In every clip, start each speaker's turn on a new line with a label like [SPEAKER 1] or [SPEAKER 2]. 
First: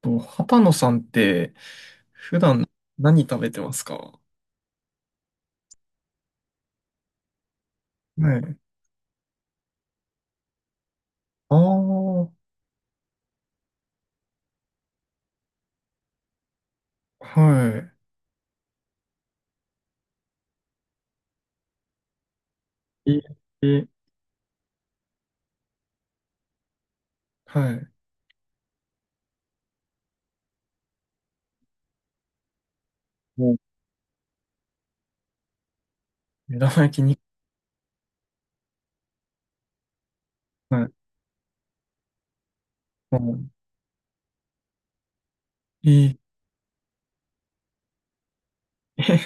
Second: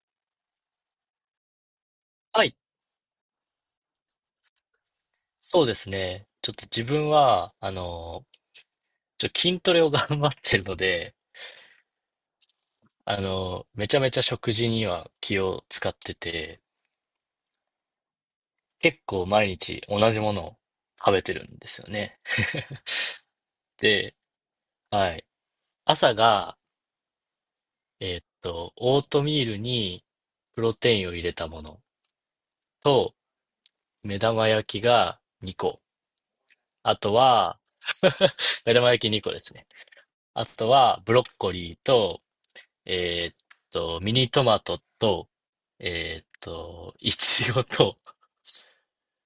[SPEAKER 1] と、畑野さんって、普
[SPEAKER 2] はい、
[SPEAKER 1] 段何食べてますか？
[SPEAKER 2] そうですね。ちょっと自分は、
[SPEAKER 1] はい。
[SPEAKER 2] 筋トレを 頑張ってるので、
[SPEAKER 1] ああ、
[SPEAKER 2] めちゃめちゃ食事には気を使ってて、
[SPEAKER 1] は
[SPEAKER 2] 結構毎日同じものを食べてるんですよね。
[SPEAKER 1] い。ええ、
[SPEAKER 2] で、はい。朝が、
[SPEAKER 1] はい。
[SPEAKER 2] オートミールにプロテインを入れたものと、
[SPEAKER 1] もう
[SPEAKER 2] 目玉焼きが2個。
[SPEAKER 1] 目玉焼
[SPEAKER 2] あ
[SPEAKER 1] き
[SPEAKER 2] と
[SPEAKER 1] に、
[SPEAKER 2] は、目玉焼き2個ですね。あと
[SPEAKER 1] はい。
[SPEAKER 2] は、ブロッコリーと
[SPEAKER 1] も
[SPEAKER 2] えーっ
[SPEAKER 1] う、
[SPEAKER 2] ミニトマトと、
[SPEAKER 1] ええ、
[SPEAKER 2] いちごと、
[SPEAKER 1] え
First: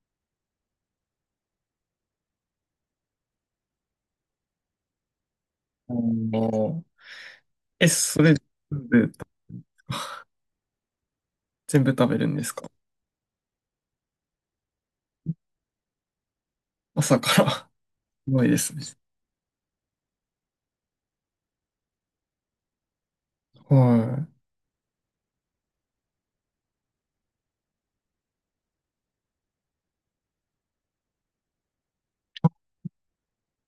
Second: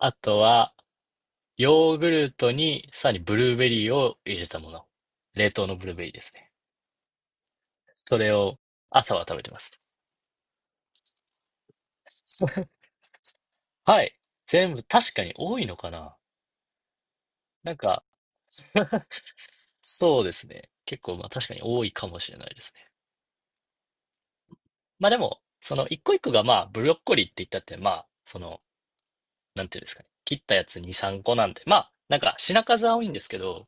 [SPEAKER 2] あとは、ヨーグルトに、さらにブルーベリーを入れたもの。冷凍のブ
[SPEAKER 1] あ
[SPEAKER 2] ルーベリーですね。
[SPEAKER 1] の、
[SPEAKER 2] そ
[SPEAKER 1] そ
[SPEAKER 2] れ
[SPEAKER 1] れ、
[SPEAKER 2] を、
[SPEAKER 1] 部、
[SPEAKER 2] 朝は食べてます。
[SPEAKER 1] 全部食べるんですか？
[SPEAKER 2] はい。全部、確かに多いのかな。
[SPEAKER 1] 朝から。
[SPEAKER 2] なんか、
[SPEAKER 1] すごいですね。
[SPEAKER 2] そうですね。結構、まあ確かに多いかもしれないですね。
[SPEAKER 1] は
[SPEAKER 2] まあでも、その一個一個がまあ、ブロッコリーって言ったって、まあ、その、なんていうんですかね。切ったやつ2、3個なんで、まあ、なんか品数は多いんですけど、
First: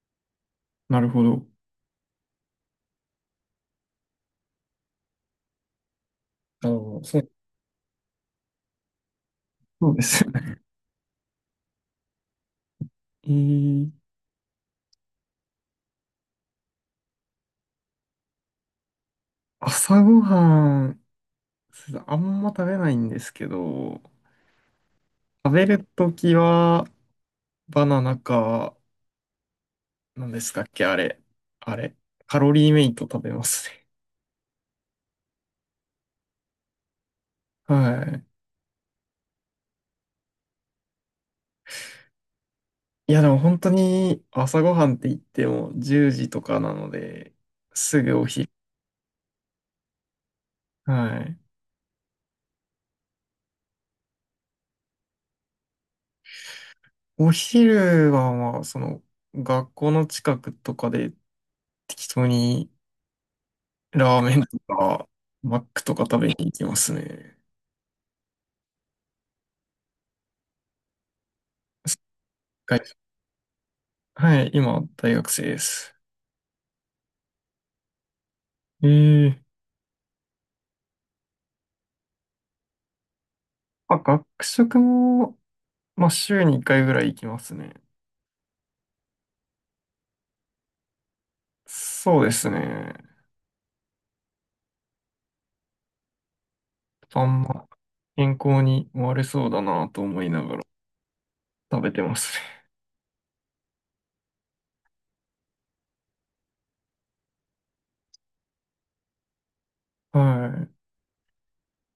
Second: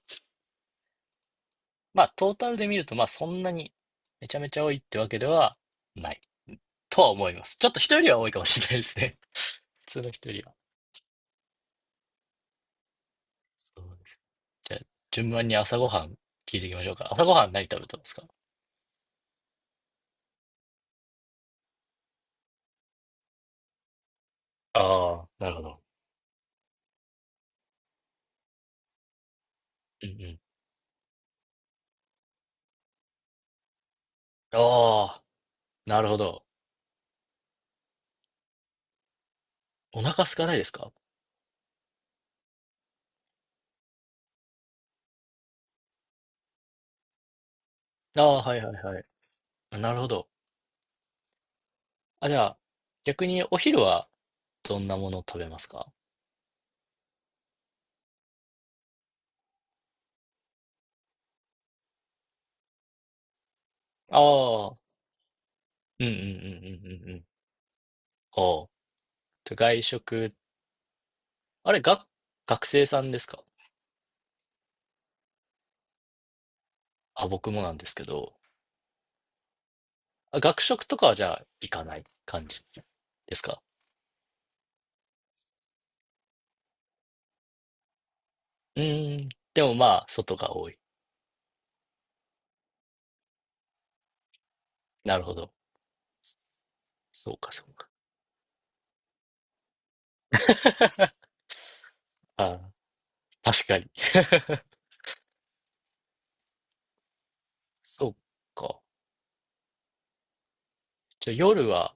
[SPEAKER 1] い。なるほど。
[SPEAKER 2] まあ、トータルで見ると、まあ、そんなにめちゃめちゃ多いってわけではない
[SPEAKER 1] あの、
[SPEAKER 2] とは
[SPEAKER 1] そ
[SPEAKER 2] 思
[SPEAKER 1] う、
[SPEAKER 2] います。ちょっと人よりは多いかもしれないですね。普
[SPEAKER 1] そうで
[SPEAKER 2] 通の
[SPEAKER 1] す
[SPEAKER 2] 人
[SPEAKER 1] よ
[SPEAKER 2] よりは。
[SPEAKER 1] ね。え
[SPEAKER 2] そ
[SPEAKER 1] え、
[SPEAKER 2] うです。じゃあ、順番に朝ごはん聞いていきましょうか。朝ごはん何食べたんですか？
[SPEAKER 1] 朝ごはん、そうだあんま食べないんですけど、
[SPEAKER 2] ああ、な
[SPEAKER 1] 食
[SPEAKER 2] るほ
[SPEAKER 1] べ
[SPEAKER 2] ど。
[SPEAKER 1] るときは、バナナか、
[SPEAKER 2] うんう
[SPEAKER 1] 何
[SPEAKER 2] ん。
[SPEAKER 1] ですかっけ、あれ。あれ。カロリーメイト食べますね。
[SPEAKER 2] ああ、なるほど。
[SPEAKER 1] はい。
[SPEAKER 2] お腹空かないですか？
[SPEAKER 1] いや、でも本当に朝ごはんって言っても10時とかなので、すぐ
[SPEAKER 2] あ
[SPEAKER 1] お
[SPEAKER 2] あ、
[SPEAKER 1] 昼。
[SPEAKER 2] はいはいはい。あなるほど。
[SPEAKER 1] はい。
[SPEAKER 2] あ、じゃあ、逆にお昼はどんなものを食べますか？
[SPEAKER 1] お昼はまあ、その、学校の近くとかで適当にラーメンと
[SPEAKER 2] ああ、
[SPEAKER 1] か、マックとか
[SPEAKER 2] うんうんうん、
[SPEAKER 1] 食
[SPEAKER 2] うん
[SPEAKER 1] べに行きます
[SPEAKER 2] うんうん。
[SPEAKER 1] ね。
[SPEAKER 2] おう。と外食、あれ、が、学
[SPEAKER 1] はい、
[SPEAKER 2] 生さんですか？
[SPEAKER 1] はい。今、大学生です。
[SPEAKER 2] あ、僕もなんですけど、
[SPEAKER 1] ええ、
[SPEAKER 2] あ、学食とかはじゃあ行かない感じですか？
[SPEAKER 1] まあ、学食も、まあ、週に1回ぐらい行きますね。
[SPEAKER 2] うーん。でもまあ、外が多い。
[SPEAKER 1] そうですね。
[SPEAKER 2] なるほど。
[SPEAKER 1] あ
[SPEAKER 2] そう
[SPEAKER 1] ん
[SPEAKER 2] か、そ
[SPEAKER 1] ま
[SPEAKER 2] うか。
[SPEAKER 1] 健康に悪そうだなと思いながら食べてます
[SPEAKER 2] あ
[SPEAKER 1] ね。
[SPEAKER 2] あ、確かに。そうか。
[SPEAKER 1] は
[SPEAKER 2] じゃあ夜は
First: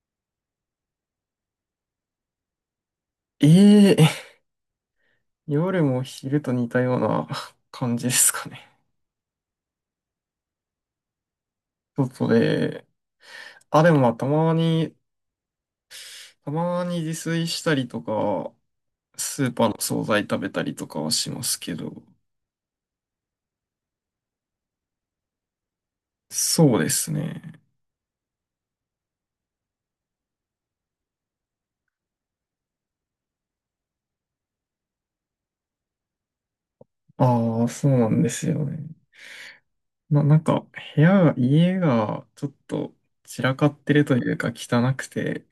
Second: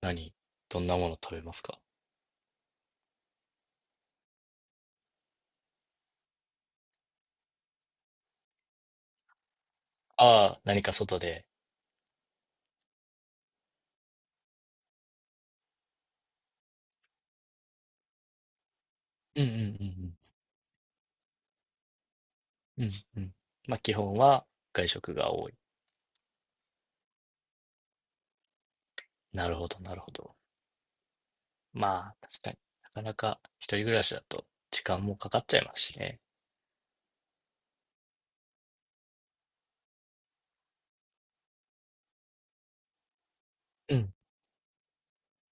[SPEAKER 2] 何、どんなもの食べますか？
[SPEAKER 1] い。ええ 夜も昼と似たような感じですかね。
[SPEAKER 2] ああ、何か外で。
[SPEAKER 1] 外で、あ、でもまあたまに、自炊したりとか、
[SPEAKER 2] う
[SPEAKER 1] ス
[SPEAKER 2] んう
[SPEAKER 1] ー
[SPEAKER 2] ん
[SPEAKER 1] パーの
[SPEAKER 2] う
[SPEAKER 1] 惣
[SPEAKER 2] ん
[SPEAKER 1] 菜食べたりとかはしますけど、
[SPEAKER 2] うん。うんうん。まあ基本は外食が多い。
[SPEAKER 1] そうですね。
[SPEAKER 2] なるほど、なるほど。まあ、確かに。なかなか一人暮らしだと時間もかかっちゃいますしね。
[SPEAKER 1] ああ、そうなんですよね。なんか部屋が、家がちょっと散らかって
[SPEAKER 2] う
[SPEAKER 1] る
[SPEAKER 2] ん。
[SPEAKER 1] というか汚くて、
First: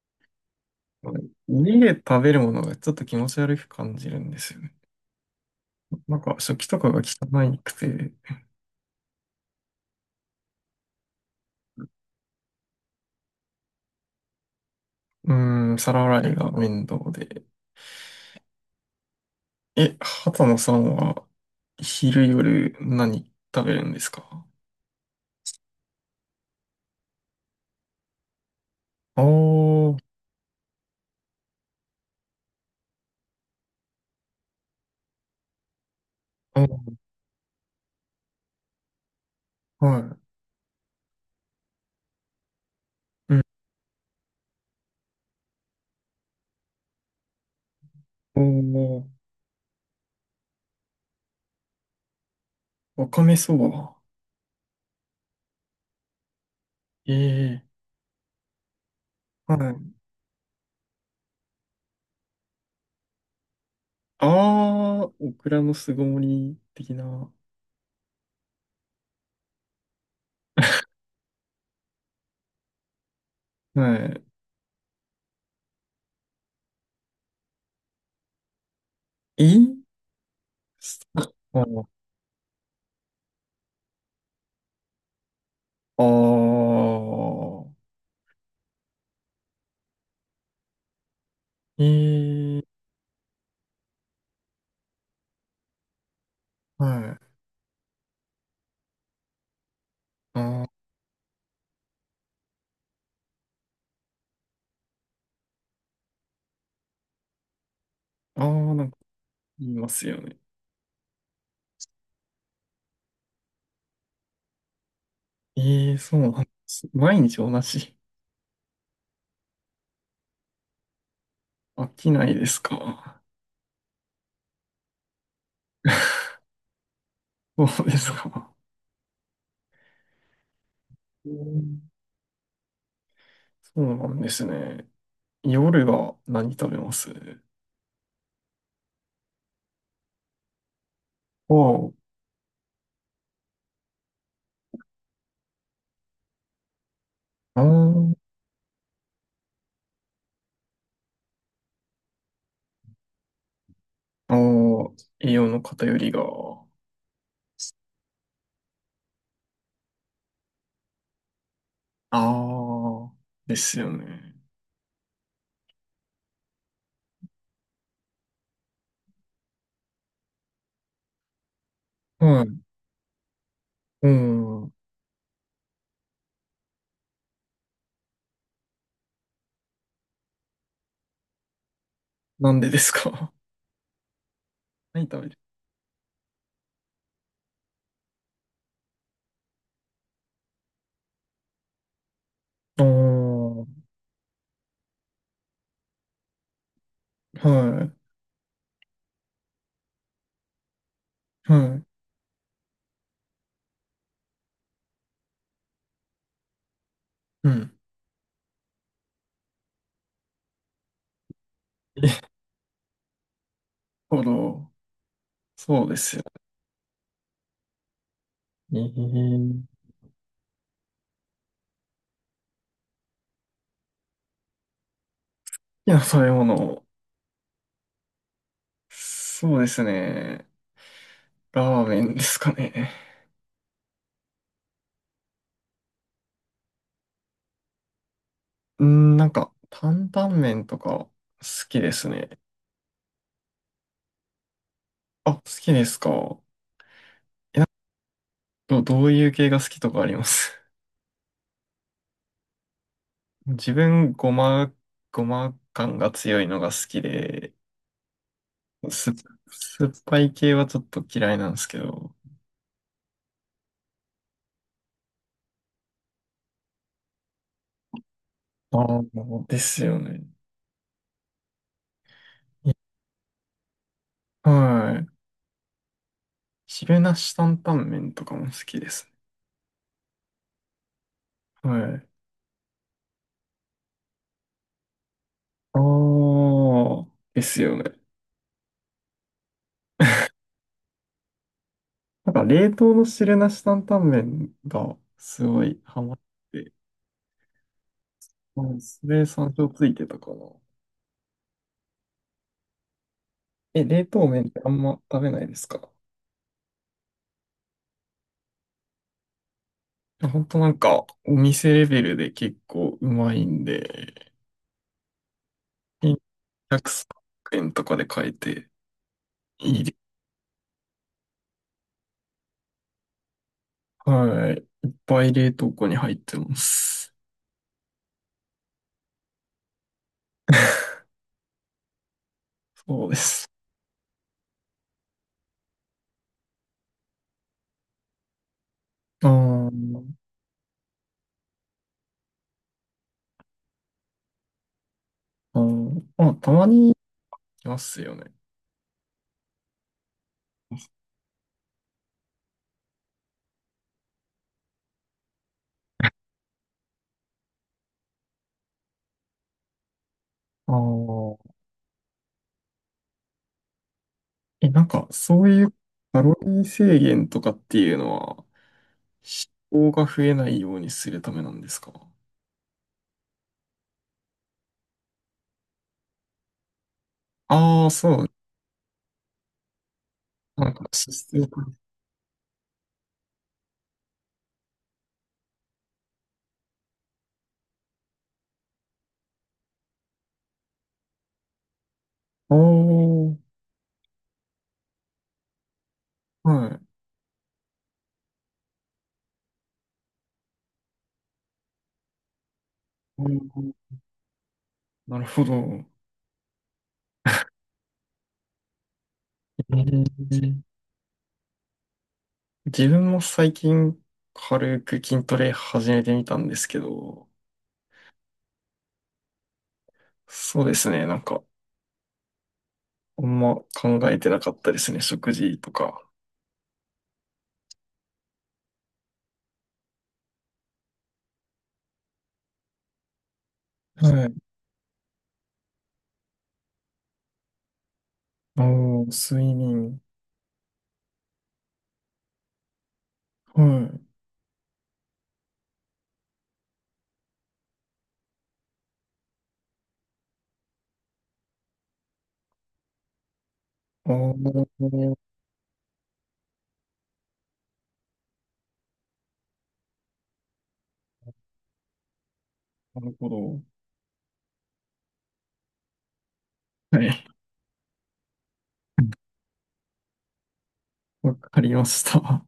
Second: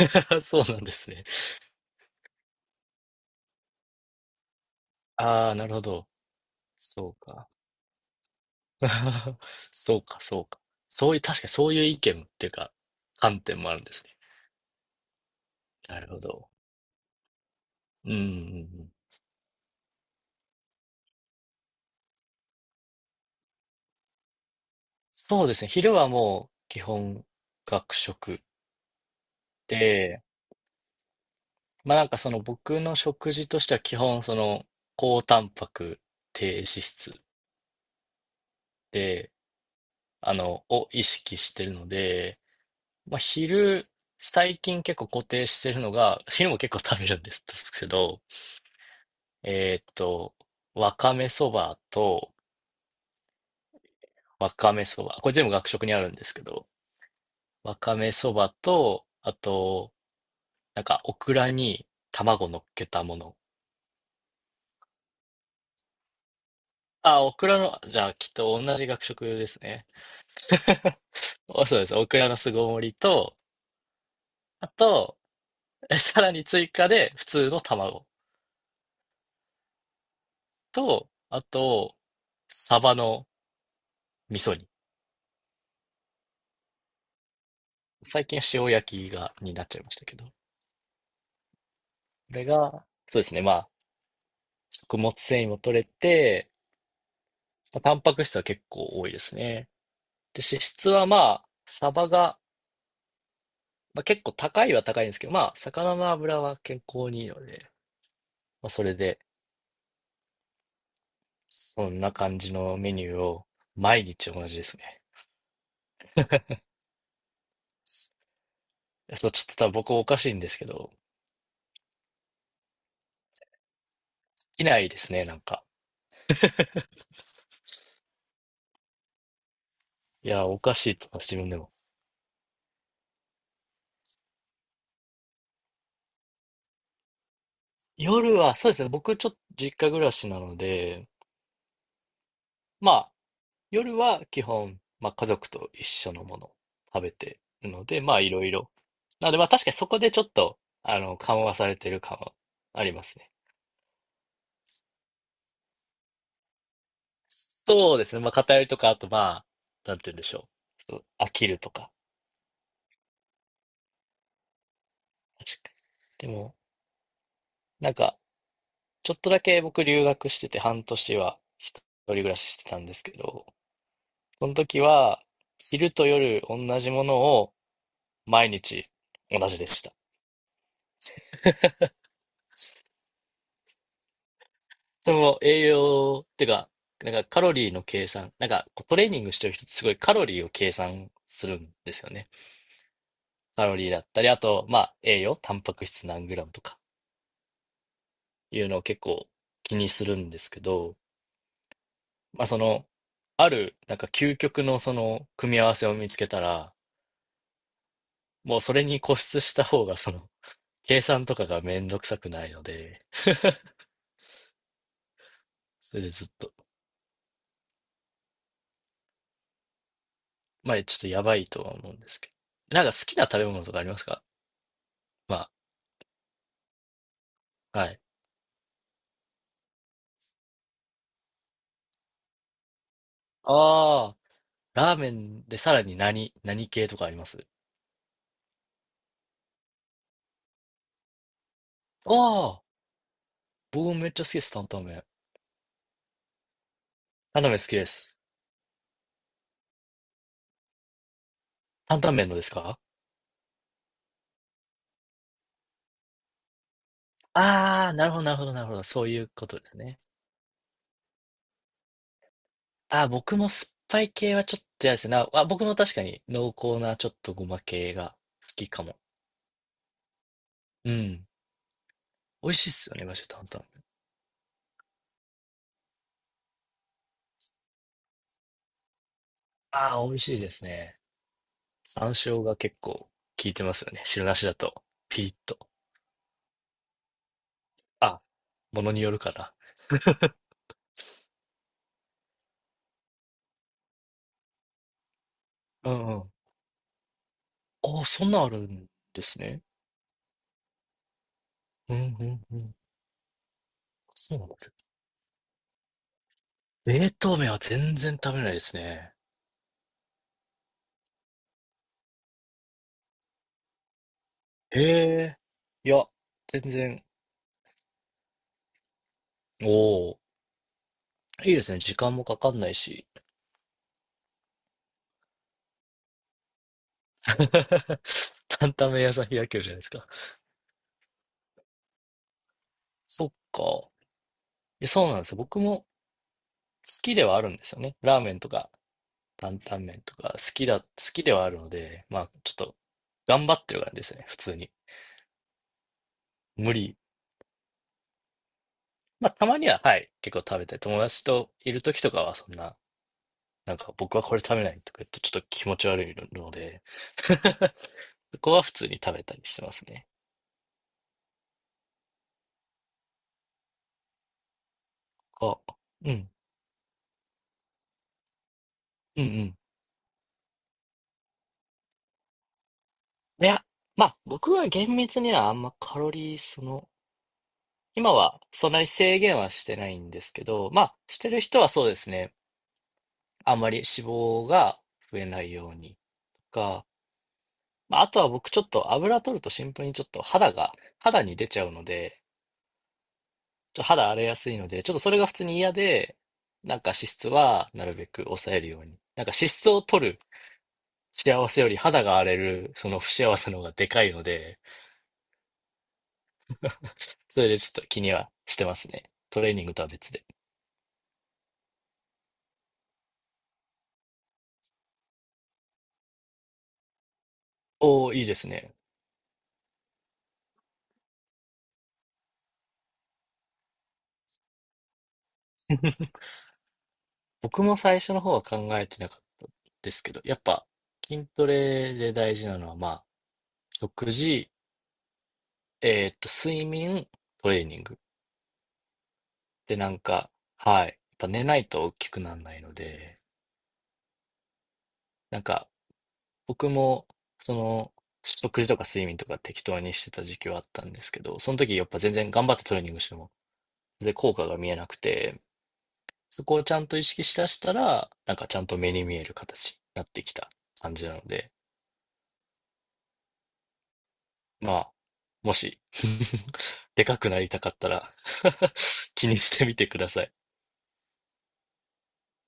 [SPEAKER 2] そうなんですね。
[SPEAKER 1] 家で食べるものがちょっと気持ち悪く感じるんですよね。
[SPEAKER 2] ああ、なるほど。
[SPEAKER 1] なんか食器とかが
[SPEAKER 2] そうか。
[SPEAKER 1] 汚くて、う
[SPEAKER 2] そうか、そうか。そういう、確かにそういう意見っていうか、観点もあるんですね。
[SPEAKER 1] ーん、
[SPEAKER 2] な
[SPEAKER 1] 皿
[SPEAKER 2] るほ
[SPEAKER 1] 洗いが
[SPEAKER 2] ど。
[SPEAKER 1] 面倒で。
[SPEAKER 2] うんうんうん。
[SPEAKER 1] 畑野さんは昼夜何食べるんですか？
[SPEAKER 2] そうですね。昼はもう基本学食
[SPEAKER 1] あー、
[SPEAKER 2] で、まあなんかその僕の食事としては基本その高タンパク低
[SPEAKER 1] あ
[SPEAKER 2] 脂
[SPEAKER 1] ー、
[SPEAKER 2] 質で、
[SPEAKER 1] は
[SPEAKER 2] を意識してるので、まあ、
[SPEAKER 1] い。うん。
[SPEAKER 2] 昼、最近結構固定してるのが、昼も結構食べるんですけど、
[SPEAKER 1] おー、
[SPEAKER 2] えーっと、わかめそばと、
[SPEAKER 1] わかめそば。
[SPEAKER 2] わかめそば、これ全部学食にあるんですけど、
[SPEAKER 1] え
[SPEAKER 2] わ
[SPEAKER 1] え、
[SPEAKER 2] かめそばと、あ
[SPEAKER 1] は
[SPEAKER 2] と、
[SPEAKER 1] い。
[SPEAKER 2] なんか、オクラに卵乗っけたもの。
[SPEAKER 1] あー、オクラの巣ごもり的
[SPEAKER 2] あ、
[SPEAKER 1] な。
[SPEAKER 2] オクラの、じゃあ、きっと同じ学食ですね。おそうです。オクラの巣ごもりと、
[SPEAKER 1] は
[SPEAKER 2] あと、えさらに追加で、普通の卵
[SPEAKER 1] い。
[SPEAKER 2] と、あ
[SPEAKER 1] ああ
[SPEAKER 2] と、サバの味噌煮。最近は塩焼きが、になっちゃいましたけど。これ
[SPEAKER 1] ー、ええ、
[SPEAKER 2] が、そうですね。まあ、食物繊維も取れて、
[SPEAKER 1] はい。
[SPEAKER 2] まあ、タンパク質は結構多いですね。
[SPEAKER 1] あ
[SPEAKER 2] で、脂
[SPEAKER 1] あ、
[SPEAKER 2] 質はまあ、サバが、まあ、結構高いは高いんですけど、まあ、魚の油は健康にいいので、
[SPEAKER 1] あ
[SPEAKER 2] まあ、
[SPEAKER 1] あ、
[SPEAKER 2] そ
[SPEAKER 1] なん
[SPEAKER 2] れ
[SPEAKER 1] か
[SPEAKER 2] で、
[SPEAKER 1] 言いますよね。
[SPEAKER 2] そんな感じのメニューを毎日同じですね。
[SPEAKER 1] ええ、そうなんです。毎日同じ。
[SPEAKER 2] いやそう、ちょっと多分僕おかしいんですけど、
[SPEAKER 1] 飽きないですか。
[SPEAKER 2] いきないですね、なんか。
[SPEAKER 1] そうですか。
[SPEAKER 2] いや、おかしいと思います、
[SPEAKER 1] う
[SPEAKER 2] 自分でも。
[SPEAKER 1] ん。そうなんですね。夜は何食べます？
[SPEAKER 2] 夜は、そうですね、僕ちょっと実家暮らしなので、
[SPEAKER 1] おう。
[SPEAKER 2] まあ、夜は基本、まあ、家族と一緒のものを食べて
[SPEAKER 1] あ
[SPEAKER 2] るので、
[SPEAKER 1] ー、
[SPEAKER 2] まあいろいろ。なのでまあ確かにそこでちょっと、緩和されてる感はありますね。
[SPEAKER 1] あー、栄養の偏りが。
[SPEAKER 2] そうですね。まあ偏りとか、あとまあ、なんて言うんでしょう。ちょっと飽きるとか。
[SPEAKER 1] ああ、ですよね。
[SPEAKER 2] 確かに。でも、なんか、ちょっとだけ僕留学してて半年は一人暮ら
[SPEAKER 1] は
[SPEAKER 2] しして
[SPEAKER 1] い。
[SPEAKER 2] たんですけど、
[SPEAKER 1] う
[SPEAKER 2] その
[SPEAKER 1] ん。
[SPEAKER 2] 時は昼と夜同じものを毎日同じでした。
[SPEAKER 1] なんでですか？ 何
[SPEAKER 2] そ
[SPEAKER 1] 食べる。
[SPEAKER 2] の栄養っていうか、なんかカロリーの計算、なんかこうトレーニングしてる人ってすごいカロリーを計算するんですよね。
[SPEAKER 1] ああ
[SPEAKER 2] カロ
[SPEAKER 1] ー、
[SPEAKER 2] リーだったり、あと、まあ栄養、タンパク質何グラムとか
[SPEAKER 1] はい。
[SPEAKER 2] いうのを結構気にするんですけど、
[SPEAKER 1] はい。
[SPEAKER 2] まあその、ある、なんか究極のその組み合わせを見つけたら、
[SPEAKER 1] うん。なる
[SPEAKER 2] もうそれに固執した方がその、計算とかがめんどくさくないので、
[SPEAKER 1] ほど。そうで
[SPEAKER 2] それで
[SPEAKER 1] すよ
[SPEAKER 2] ずっと、
[SPEAKER 1] ね。ええ、好
[SPEAKER 2] まあちょっとやばいとは思うんですけど。なんか好きな食べ物とかありますか？ま
[SPEAKER 1] きな食べ物。
[SPEAKER 2] あ、はい。
[SPEAKER 1] そうですね。ラーメンですかね。
[SPEAKER 2] ああ。ラーメンでさらに何、何系とかあります
[SPEAKER 1] うん、なんか、担々麺とか好きです
[SPEAKER 2] あ
[SPEAKER 1] ね。
[SPEAKER 2] あ、僕もめっちゃ好きです、担々麺。
[SPEAKER 1] あ、好きですか？
[SPEAKER 2] 担々麺好きです。
[SPEAKER 1] どういう系が好きとかあります？
[SPEAKER 2] 担々麺のですか？
[SPEAKER 1] 自分、ごま感が強いのが好きで、
[SPEAKER 2] ああー、なるほど、なるほど、なるほど。そう
[SPEAKER 1] す、
[SPEAKER 2] いうことです
[SPEAKER 1] 酸っ
[SPEAKER 2] ね。
[SPEAKER 1] ぱい系はちょっと嫌いなんですけど。
[SPEAKER 2] ああ、僕も酸っぱい系はちょっと嫌ですね。なあ、僕も確かに濃厚なちょっとごま系が好きかも。
[SPEAKER 1] ああ、ですよね。
[SPEAKER 2] うん。美味しいっ
[SPEAKER 1] い
[SPEAKER 2] すよね、マジで担々麺。
[SPEAKER 1] はい。汁なし担々麺とかも好きです
[SPEAKER 2] ああ、美味しいですね。
[SPEAKER 1] ね。はい。
[SPEAKER 2] 山椒が結構効いてますよね。汁なしだと。ピリッと。
[SPEAKER 1] ああ、ですよね。
[SPEAKER 2] あ、ものによるかな。
[SPEAKER 1] なんか冷凍の汁なし担々麺がすごい
[SPEAKER 2] う
[SPEAKER 1] ハ
[SPEAKER 2] ん
[SPEAKER 1] マ
[SPEAKER 2] う
[SPEAKER 1] っ
[SPEAKER 2] ん。
[SPEAKER 1] て、
[SPEAKER 2] ああ、そんなんある
[SPEAKER 1] うん。
[SPEAKER 2] ん
[SPEAKER 1] そ
[SPEAKER 2] で
[SPEAKER 1] れ
[SPEAKER 2] す
[SPEAKER 1] 山
[SPEAKER 2] ね。
[SPEAKER 1] 椒ついてたかな。
[SPEAKER 2] うんうんうん。
[SPEAKER 1] 冷凍
[SPEAKER 2] そう
[SPEAKER 1] 麺
[SPEAKER 2] なん
[SPEAKER 1] っ
[SPEAKER 2] だ。
[SPEAKER 1] てあんま食べないですか？
[SPEAKER 2] 冷凍麺は全然食べないですね。
[SPEAKER 1] ほんとなんかお店レベルで結構うまいんで、
[SPEAKER 2] へえ。いや、全然。
[SPEAKER 1] 100円とかで買えて
[SPEAKER 2] お
[SPEAKER 1] いいです。
[SPEAKER 2] お。いいですね。時間もかかんないし。
[SPEAKER 1] はい。いっぱい冷凍庫に入ってます。
[SPEAKER 2] 担々麺屋さん開けるじゃないですか。
[SPEAKER 1] そうで
[SPEAKER 2] そっ
[SPEAKER 1] す。
[SPEAKER 2] か。え、そうなんですよ。僕も好きではあるんですよね。ラーメンとか
[SPEAKER 1] う
[SPEAKER 2] 担々麺
[SPEAKER 1] ん、
[SPEAKER 2] とか好きだ、好きではあるので、まあちょっと頑張ってる感じですね。普通に。
[SPEAKER 1] うん。まあ、たま
[SPEAKER 2] 無
[SPEAKER 1] にい
[SPEAKER 2] 理。
[SPEAKER 1] ますよね。
[SPEAKER 2] まあたまには、はい、結構食べたい。友達といる時とかはそんな、なんか僕はこれ食べないとか言ってちょっと気持ち悪いので そこは普通に食べたりしてますね。
[SPEAKER 1] ああ。なんか、そう
[SPEAKER 2] こ
[SPEAKER 1] いう
[SPEAKER 2] う。う
[SPEAKER 1] カ
[SPEAKER 2] ん。
[SPEAKER 1] ロリー制限とかっていうのは、
[SPEAKER 2] うんうん。
[SPEAKER 1] 脂肪が増えないようにするためなんですか？
[SPEAKER 2] いや、まあ僕は厳密にはあんまカロリーその、
[SPEAKER 1] ああー、
[SPEAKER 2] 今
[SPEAKER 1] そう。
[SPEAKER 2] はそんなに制限はしてないんですけ
[SPEAKER 1] な
[SPEAKER 2] ど、
[SPEAKER 1] んか、
[SPEAKER 2] まあ
[SPEAKER 1] 脂
[SPEAKER 2] して
[SPEAKER 1] 質
[SPEAKER 2] る
[SPEAKER 1] を
[SPEAKER 2] 人は
[SPEAKER 1] る。
[SPEAKER 2] そうですね。あんまり脂肪が増えないようにとか、まあ、あとは僕ちょっと油取るとシンプルにちょっと肌が、肌に出ちゃうので、
[SPEAKER 1] ああ、
[SPEAKER 2] ちょっと肌荒れやすいので、ちょっとそれが普通に嫌で、
[SPEAKER 1] は
[SPEAKER 2] なん
[SPEAKER 1] い。
[SPEAKER 2] か脂質はなるべく抑えるように。なんか脂質を取る幸せより肌が荒れるその不
[SPEAKER 1] う
[SPEAKER 2] 幸
[SPEAKER 1] ん、
[SPEAKER 2] せの方がでかいので、
[SPEAKER 1] なるほど。
[SPEAKER 2] それでちょっと気にはしてますね。トレーニングとは別で。
[SPEAKER 1] ー自分も最近、軽く筋トレ始めてみたんですけど、
[SPEAKER 2] おー、いいですね。
[SPEAKER 1] そうですね。なんか、あんま考えてなかったですね。食事とか。
[SPEAKER 2] 僕も最初の方は考えてなかったですけど、やっぱ筋トレで大事なのは、まあ、食
[SPEAKER 1] はい。
[SPEAKER 2] 事、睡眠、トレーニング。
[SPEAKER 1] ああ、睡
[SPEAKER 2] で、なん
[SPEAKER 1] 眠。
[SPEAKER 2] か、はい。やっぱ寝ないと大きくならないので、
[SPEAKER 1] はい。
[SPEAKER 2] なんか、僕も、その、食事とか睡眠とか適当にしてた時期はあったんですけど、その時やっぱ全然頑張ってトレーニングしても、全
[SPEAKER 1] あ
[SPEAKER 2] 然効
[SPEAKER 1] あ、
[SPEAKER 2] 果
[SPEAKER 1] な
[SPEAKER 2] が見えなく
[SPEAKER 1] る
[SPEAKER 2] て、そこをちゃんと意識しだしたら、なんかちゃんと目に見える形になってきた感じなので、
[SPEAKER 1] ほど。
[SPEAKER 2] まあ、もし
[SPEAKER 1] は
[SPEAKER 2] でか
[SPEAKER 1] い。
[SPEAKER 2] くなりたかったら 気にしてみてください。
[SPEAKER 1] わかりました。